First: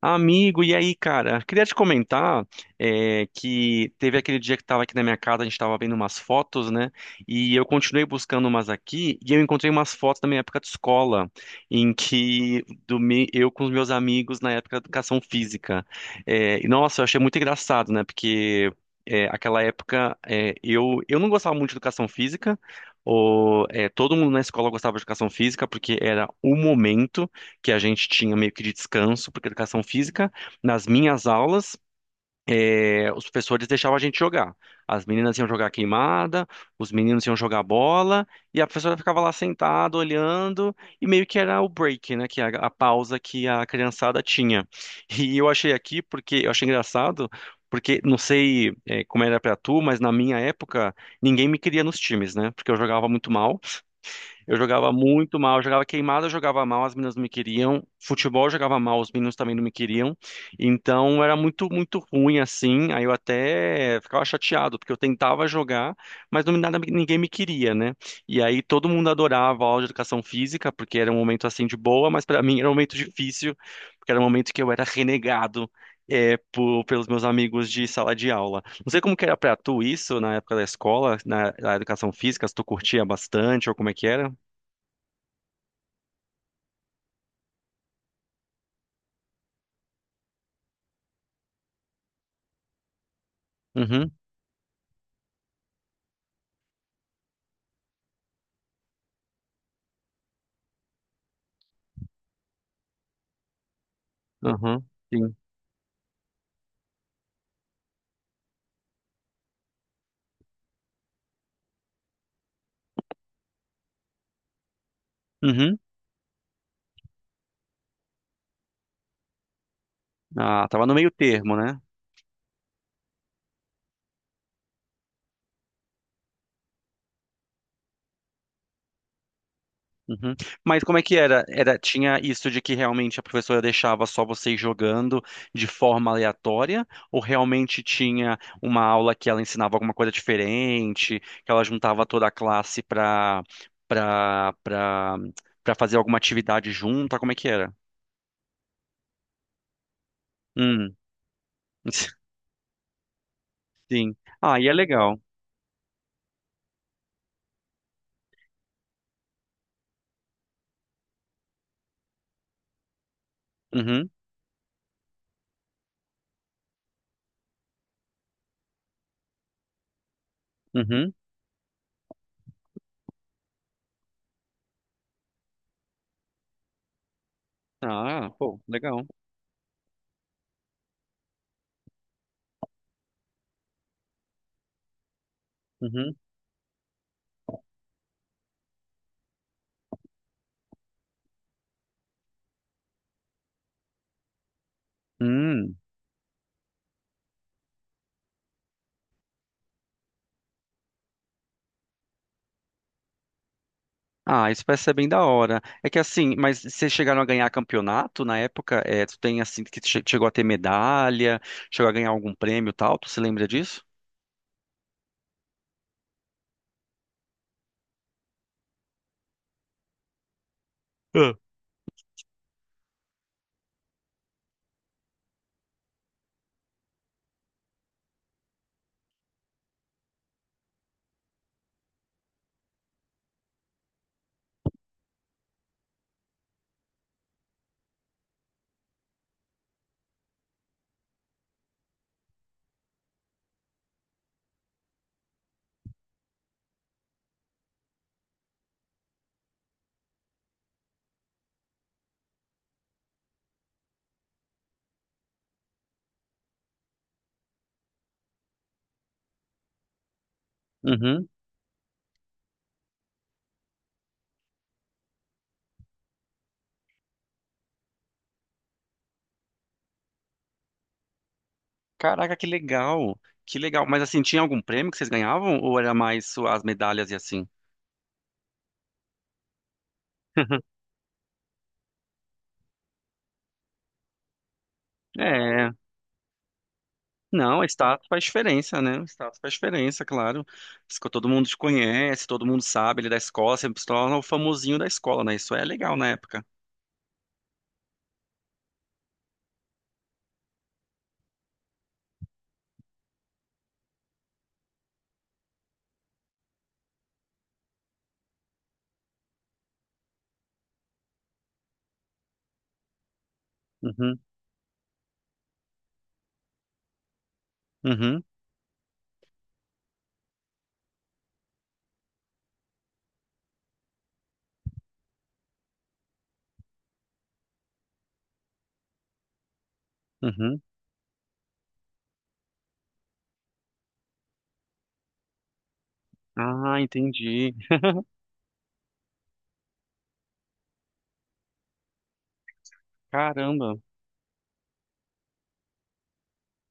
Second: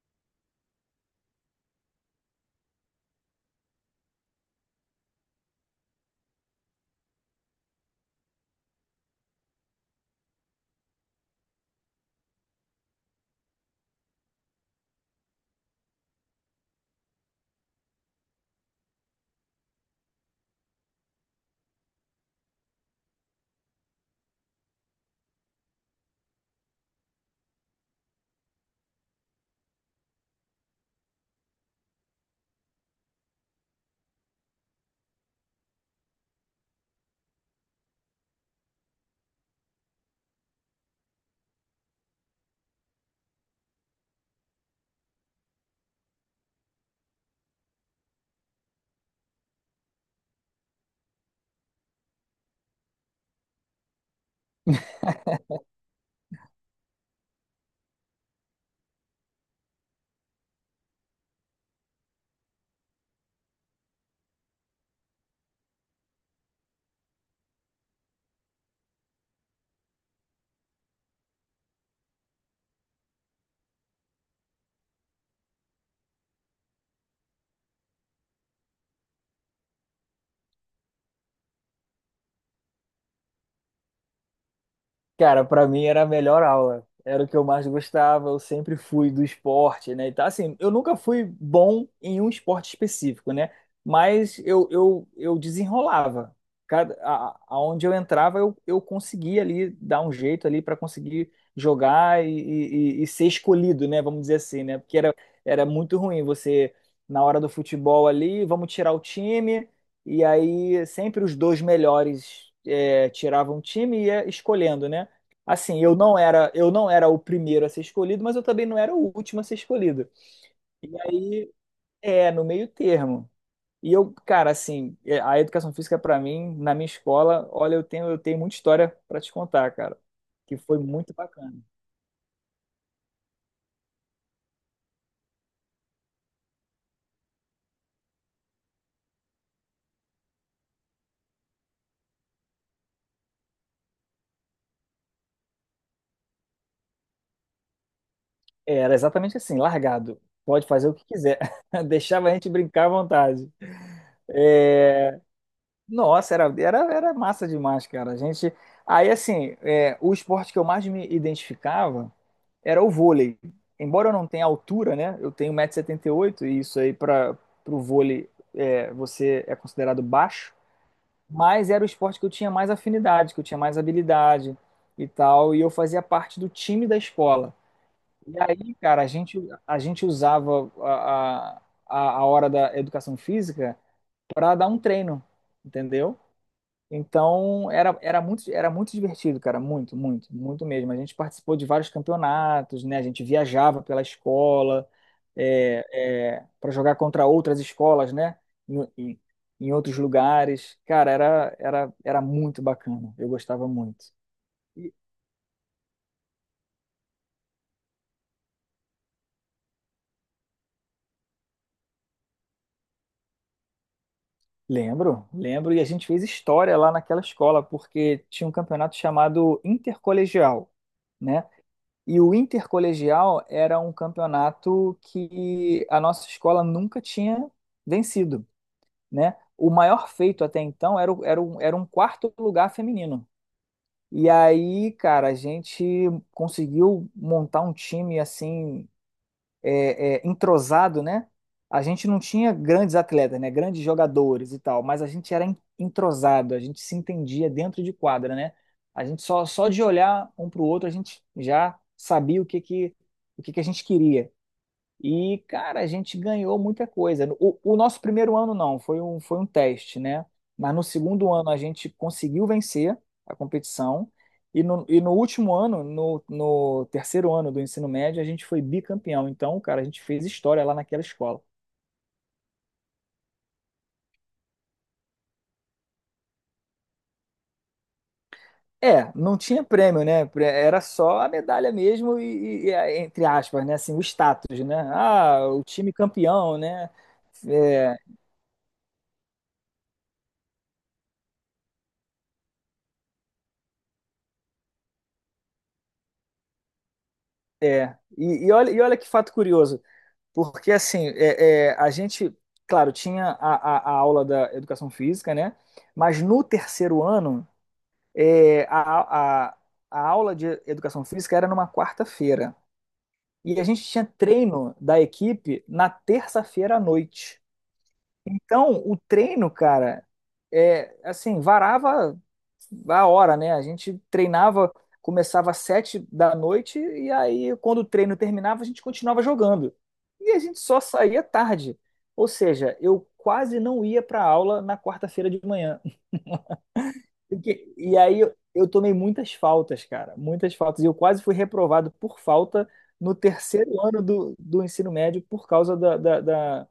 Amigo, e aí, cara? Queria te comentar que teve aquele dia que estava aqui na minha casa, a gente estava vendo umas fotos, né? E eu continuei buscando umas aqui e eu encontrei umas fotos da minha época de escola, em que eu com os meus amigos na época da educação física. E nossa, eu achei muito engraçado, né? Porque aquela época eu não gostava muito de educação física. Ou, todo mundo na escola gostava de educação física porque era o momento que a gente tinha meio que de descanso, porque educação física, nas minhas aulas, os professores deixavam a gente jogar. As meninas iam jogar queimada, os meninos iam jogar bola, e a professora ficava lá sentada, olhando, e meio que era o break, né, que a pausa que a criançada tinha. E eu achei aqui, porque eu achei engraçado, porque não sei, como era pra tu, mas na minha época, ninguém me queria nos times, né, porque eu jogava muito mal. Eu jogava muito mal, eu jogava queimada, eu jogava mal, as meninas não me queriam. Futebol eu jogava mal, os meninos também não me queriam. Então era muito, muito ruim assim. Aí eu até ficava chateado, porque eu tentava jogar, mas não, nada, ninguém me queria, né? E aí todo mundo adorava a aula de educação física, porque era um momento assim de boa, mas para mim era um momento difícil, porque era um momento que eu era renegado. Pelos meus amigos de sala de aula. Não sei como que era pra tu isso na época da escola, na, na educação física, se tu curtia bastante ou como é que era. Cara, pra mim era a melhor aula. Era o que eu mais gostava. Eu sempre fui do esporte, né? E tá assim, eu nunca fui bom em um esporte específico, né? Uhum, Mas eu desenrolava. Cada, a, aonde eu entrava, eu conseguia ali dar um jeito ali para conseguir jogar e ser escolhido, né? Vamos dizer assim, né? uhum, Porque sim. era muito ruim você, na hora do futebol ali, vamos tirar o time. E aí sempre os dois melhores tiravam o time e ia escolhendo, né? Uhum. Assim, eu não era o primeiro a ser escolhido, mas eu também não era o último a ser escolhido. Ah, tava E no meio aí, termo, né? é, no meio termo. E eu, cara, assim, é, a educação física pra mim, na minha escola, olha, eu tenho muita história pra te contar, cara, Uhum. que foi Mas como é muito que era? bacana. Era, tinha isso de que realmente a professora deixava só vocês jogando de forma aleatória? Ou realmente tinha uma aula que ela ensinava alguma coisa diferente, que ela juntava toda a classe pra, pra, pra, pra fazer alguma atividade junta? Como é que era? Era exatamente assim, largado. Pode fazer o Hum, que quiser. Deixava a gente brincar à vontade. sim. Ah, e é É, legal. Nossa, era massa demais, cara. A gente. Aí, assim, é, o esporte que eu mais me identificava era o vôlei. Embora Uhum, eu não tenha altura, né? Eu tenho 1,78 m e setenta e oito, e isso aí para o vôlei é, você é considerado baixo. uhum. Mas era o esporte que eu tinha mais afinidade, que eu tinha mais habilidade e tal. E eu fazia parte do time da escola. Ah, E pô, aí, cara, legal. A gente usava a hora da educação física para dar um treino, Uhum. entendeu? Então, era muito divertido, cara, muito mesmo. A gente participou de vários campeonatos, né? A gente viajava pela escola Hum. para jogar contra outras escolas, né? Em, em- em outros lugares. Cara, era muito bacana. Eu gostava muito. Ah, isso parece E- ser bem da hora. É que assim, mas vocês chegaram a ganhar campeonato na época? É, tu tem assim que chegou a ter medalha, chegou a ganhar algum prêmio e tal? Tu se lembra disso? Lembro, lembro. E a gente fez história lá naquela escola, porque tinha um campeonato chamado Intercolegial, Ah. né? E o intercolegial era um campeonato que a nossa escola nunca tinha vencido, né? O maior feito até então era, era um quarto lugar feminino. E aí, cara, a gente conseguiu montar um time assim é, entrosado, né? A gente não tinha grandes atletas, né? Grandes jogadores e tal, mas a gente era entrosado, a gente se entendia dentro de quadra, né? A gente só de olhar um para o outro, a gente já sabia o que que a gente queria. E, cara, a gente ganhou muita coisa. O nosso primeiro ano não, foi um teste, né? Mas no Uhum. segundo ano a gente conseguiu vencer a competição. E no último ano, no terceiro ano do ensino médio, a gente foi bicampeão. Então, cara, a gente fez história lá naquela escola. Caraca, que legal. Que legal. Mas assim, tinha algum prêmio que vocês ganhavam ou era mais só as medalhas e assim? É, não tinha prêmio, né? Era só a medalha mesmo e, entre aspas, né? Assim, o status, né? Ah, o É, time campeão, né? não, É, status faz diferença, né? Status faz diferença, claro. Isso que todo mundo te conhece, todo mundo sabe, ele é da escola, sempre se torna o famosinho da escola, né? Isso é legal na época. é. E olha que fato curioso. Porque, assim, a gente, claro, tinha a aula da educação física, né? Mas no terceiro ano, é, a aula de educação física era numa quarta-feira. E a gente tinha Uhum, treino da equipe na terça-feira à noite. uhum, Então, o treino, cara, é, assim, varava a hora, né? A gente treinava, começava às sete da noite e aí quando o treino terminava a gente continuava jogando. E a gente uhum. só saía tarde. Ou seja, eu quase não ia para aula na quarta-feira de manhã. Ah, entendi. Porque- E aí eu tomei muitas faltas, cara, muitas faltas. E eu quase fui reprovado por falta no Caramba. terceiro ano do ensino médio por causa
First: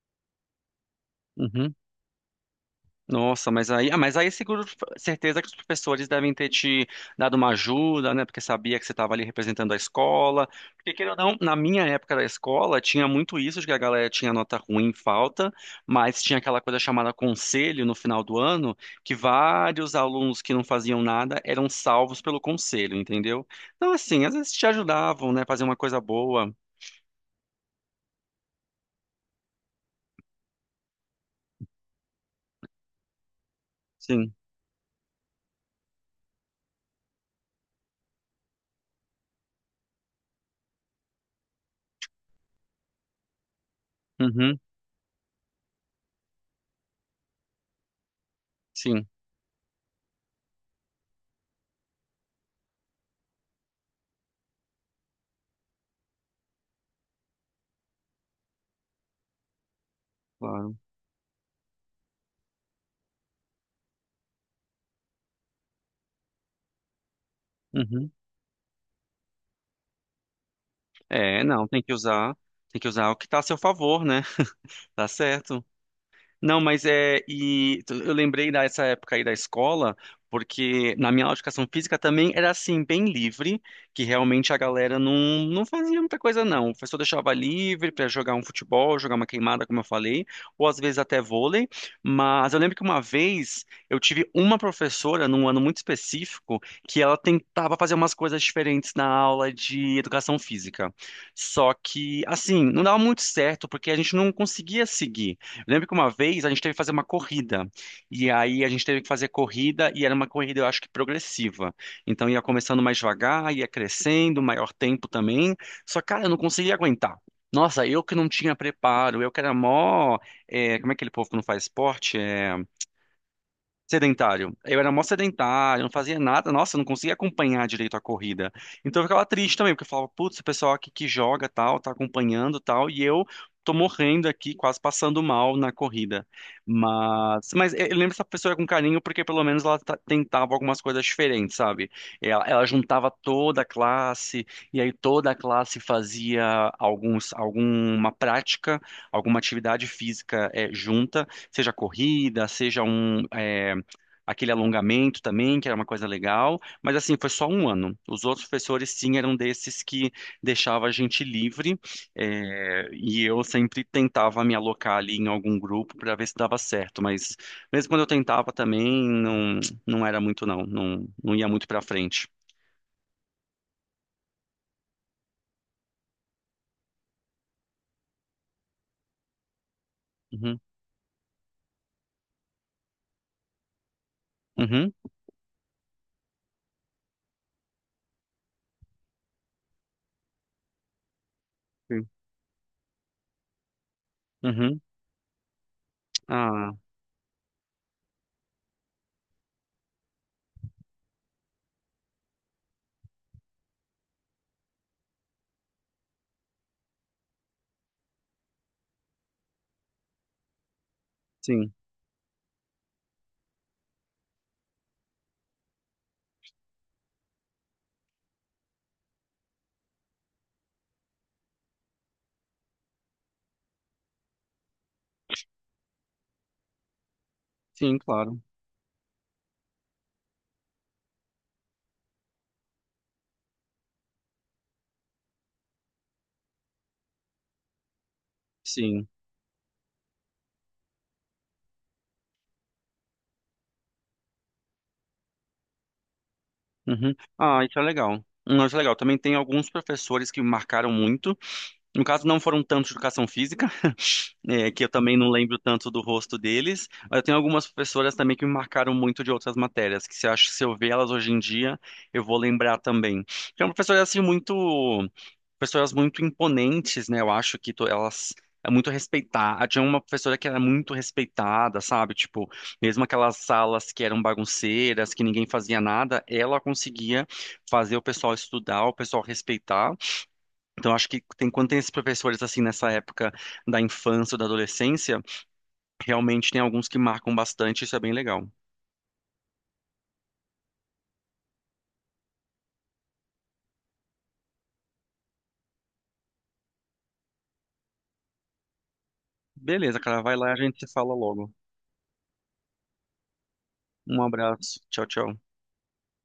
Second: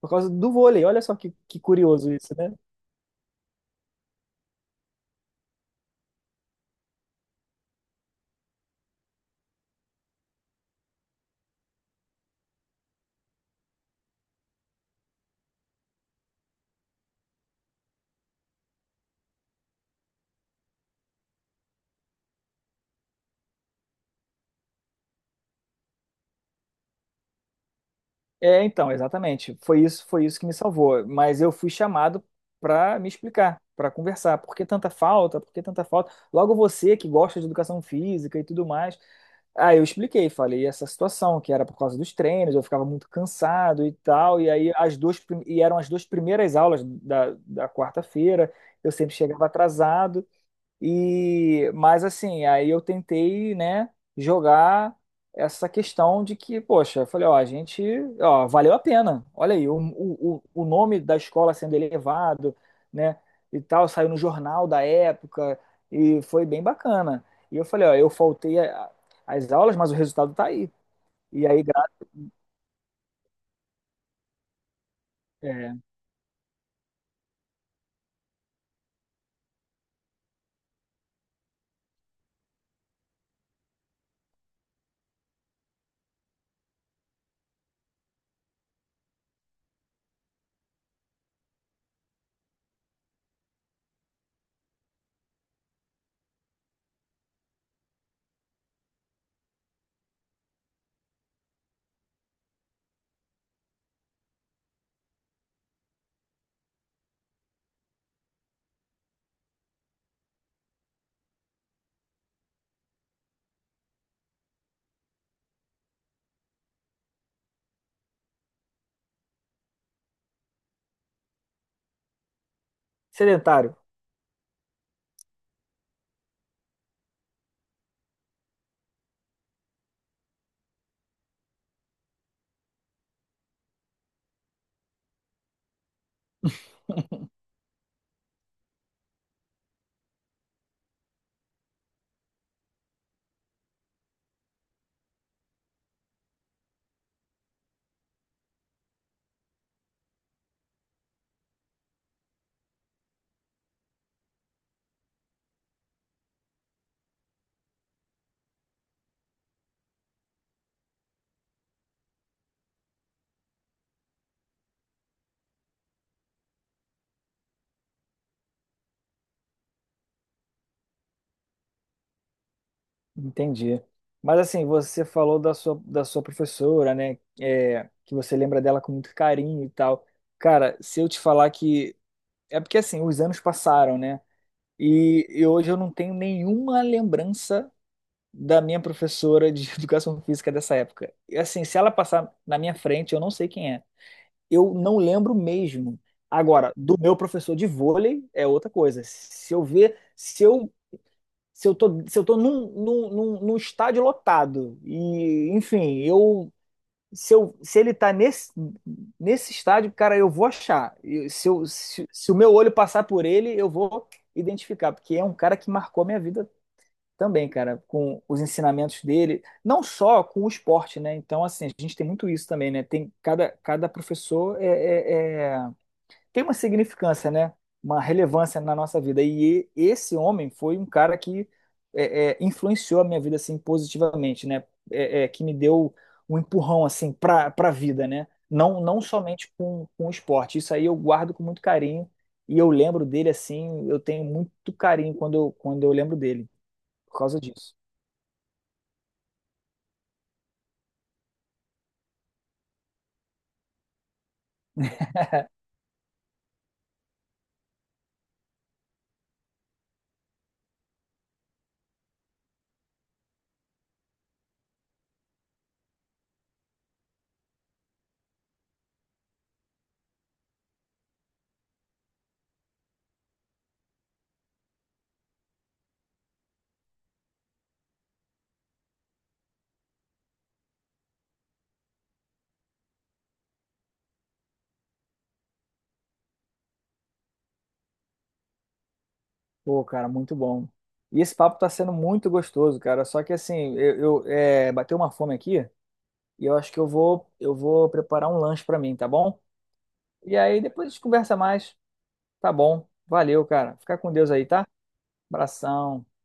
por causa do vôlei. Olha só que Uhum. curioso isso, né? Nossa, mas aí, ah, mas aí é seguro, certeza que os professores devem ter te dado uma ajuda, né? Porque sabia que você estava ali representando a escola. Porque, queira ou não, na minha época da escola, tinha muito isso de que a galera tinha nota ruim, falta, mas tinha aquela coisa chamada conselho no final do ano, que vários alunos que não faziam nada eram salvos pelo conselho, entendeu? Então, assim, às vezes te ajudavam, né? Fazer uma coisa boa. É, então, exatamente. Foi isso que me salvou. Mas eu fui chamado para me explicar, para Sim. conversar. Por que tanta falta? Por que tanta falta? Logo você que gosta de educação física e tudo mais. Ah, eu expliquei, falei essa situação, que era por causa dos treinos, eu ficava muito cansado e tal. E Uhum. aí e eram as duas primeiras aulas da quarta-feira. Eu Sim, sempre chegava atrasado. E, mas assim, aí eu tentei, né, jogar essa questão de que, poxa, eu falei, ó, ó, valeu a pena. Olha aí, o o claro. nome da escola sendo elevado, né, e tal, saiu no jornal da época e foi bem bacana. E eu falei, ó, Uhum. As aulas, mas o resultado tá aí. É, E aí, não, tem gra- que usar, tem que usar o que está a seu favor, né? Tá certo. é, Não, mas é. E tu- eu lembrei dessa época aí da escola, porque na minha aula de educação física também era assim, bem livre, que realmente a galera não, não fazia muita coisa, não. O professor deixava livre para jogar um futebol, jogar uma queimada, como eu falei, ou às vezes até vôlei. Mas eu lembro que uma vez eu tive uma professora, num ano muito específico, que ela tentava fazer umas coisas diferentes na aula de educação física. Só que, assim, não dava muito certo, porque a gente não conseguia seguir. Eu lembro que uma vez a gente teve que fazer uma corrida. E aí a gente teve que fazer corrida e era uma corrida, eu acho que progressiva. Então ia começando mais devagar, ia crescendo, maior tempo também. Só, cara, eu não conseguia aguentar. Nossa, eu que não tinha preparo, eu que era mó. Como é aquele povo que não faz esporte? É, sedentário. sedentário. Eu era mó sedentário, não fazia nada. Nossa, eu não conseguia acompanhar direito a corrida. Então eu ficava triste também, porque eu falava, putz, o pessoal aqui que joga tal, tá acompanhando tal, e eu tô morrendo aqui, quase passando mal na corrida. Mas eu lembro dessa pessoa com carinho, porque pelo menos ela tentava algumas coisas diferentes, sabe? Ela juntava toda a classe, e aí toda a classe fazia alguns, alguma prática, alguma atividade física junta, seja corrida, seja um. Aquele alongamento também, que era uma coisa legal, mas assim, foi só um ano. Os outros professores, sim, eram desses que deixava a gente livre, é, e eu sempre tentava me alocar ali em algum grupo para ver se dava certo, mas mesmo quando eu tentava também, não, não, era muito não, não ia muito para frente. Entendi. Mas assim, você falou da sua professora, né? É, que você lembra dela com muito carinho e tal. Uhum, Cara, se eu te falar que. É porque assim, os anos passaram, né? uhum, E hoje eu não tenho nenhuma lembrança da minha professora de educação física dessa época. E assim, se ela sim, passar na minha frente, eu não sei quem é. Eu uhum. não lembro mesmo. Agora, Ah, do meu professor de vôlei é outra coisa. Se eu tô num estádio lotado, e enfim, eu se ele tá nesse estádio, cara, eu vou achar. E Se, eu, sim, Se o meu olho passar por ele, eu vou identificar, porque é um cara que marcou a minha vida também, cara, com os ensinamentos dele, não só com o esporte, né? Então, assim, a gente tem muito isso também, né? Tem cada professor é tem uma significância, né? sim, Uma claro, relevância na nossa vida. E esse homem foi um cara que é, influenciou a minha vida assim positivamente, né? É, que me deu um empurrão assim para a vida, né? Não sim. somente com o esporte. Isso aí eu guardo com muito carinho e eu lembro dele assim. Eu tenho muito carinho quando quando eu lembro dele Uhum. por causa Ah, disso. isso é legal. Isso é legal. Também tem alguns professores que me marcaram muito. No caso, não foram tanto de educação física, é, que eu também não lembro tanto do rosto deles, mas eu tenho algumas professoras também que me marcaram muito de outras matérias, que se eu, acho, se eu ver elas hoje em dia, eu vou lembrar também. São professoras, assim, muito, professoras muito imponentes, né? Eu acho que elas. É muito respeitada. Tinha uma professora que era muito respeitada, sabe? Tipo, mesmo aquelas salas que eram bagunceiras, que ninguém fazia nada, ela conseguia fazer o pessoal estudar, o pessoal respeitar. Então, acho que tem, quando tem esses professores assim nessa época da infância ou da adolescência, realmente tem alguns que marcam bastante, isso é bem legal. Pô, cara, muito bom. E esse papo tá sendo muito gostoso, cara. Só que assim, bateu uma fome aqui. E eu acho que eu vou preparar um lanche pra mim, tá bom? Beleza, cara, vai E lá e a aí gente depois se a gente fala conversa logo. mais, tá bom? Valeu, cara. Fica com Um Deus aí, tá? abraço. Tchau, tchau. Abração.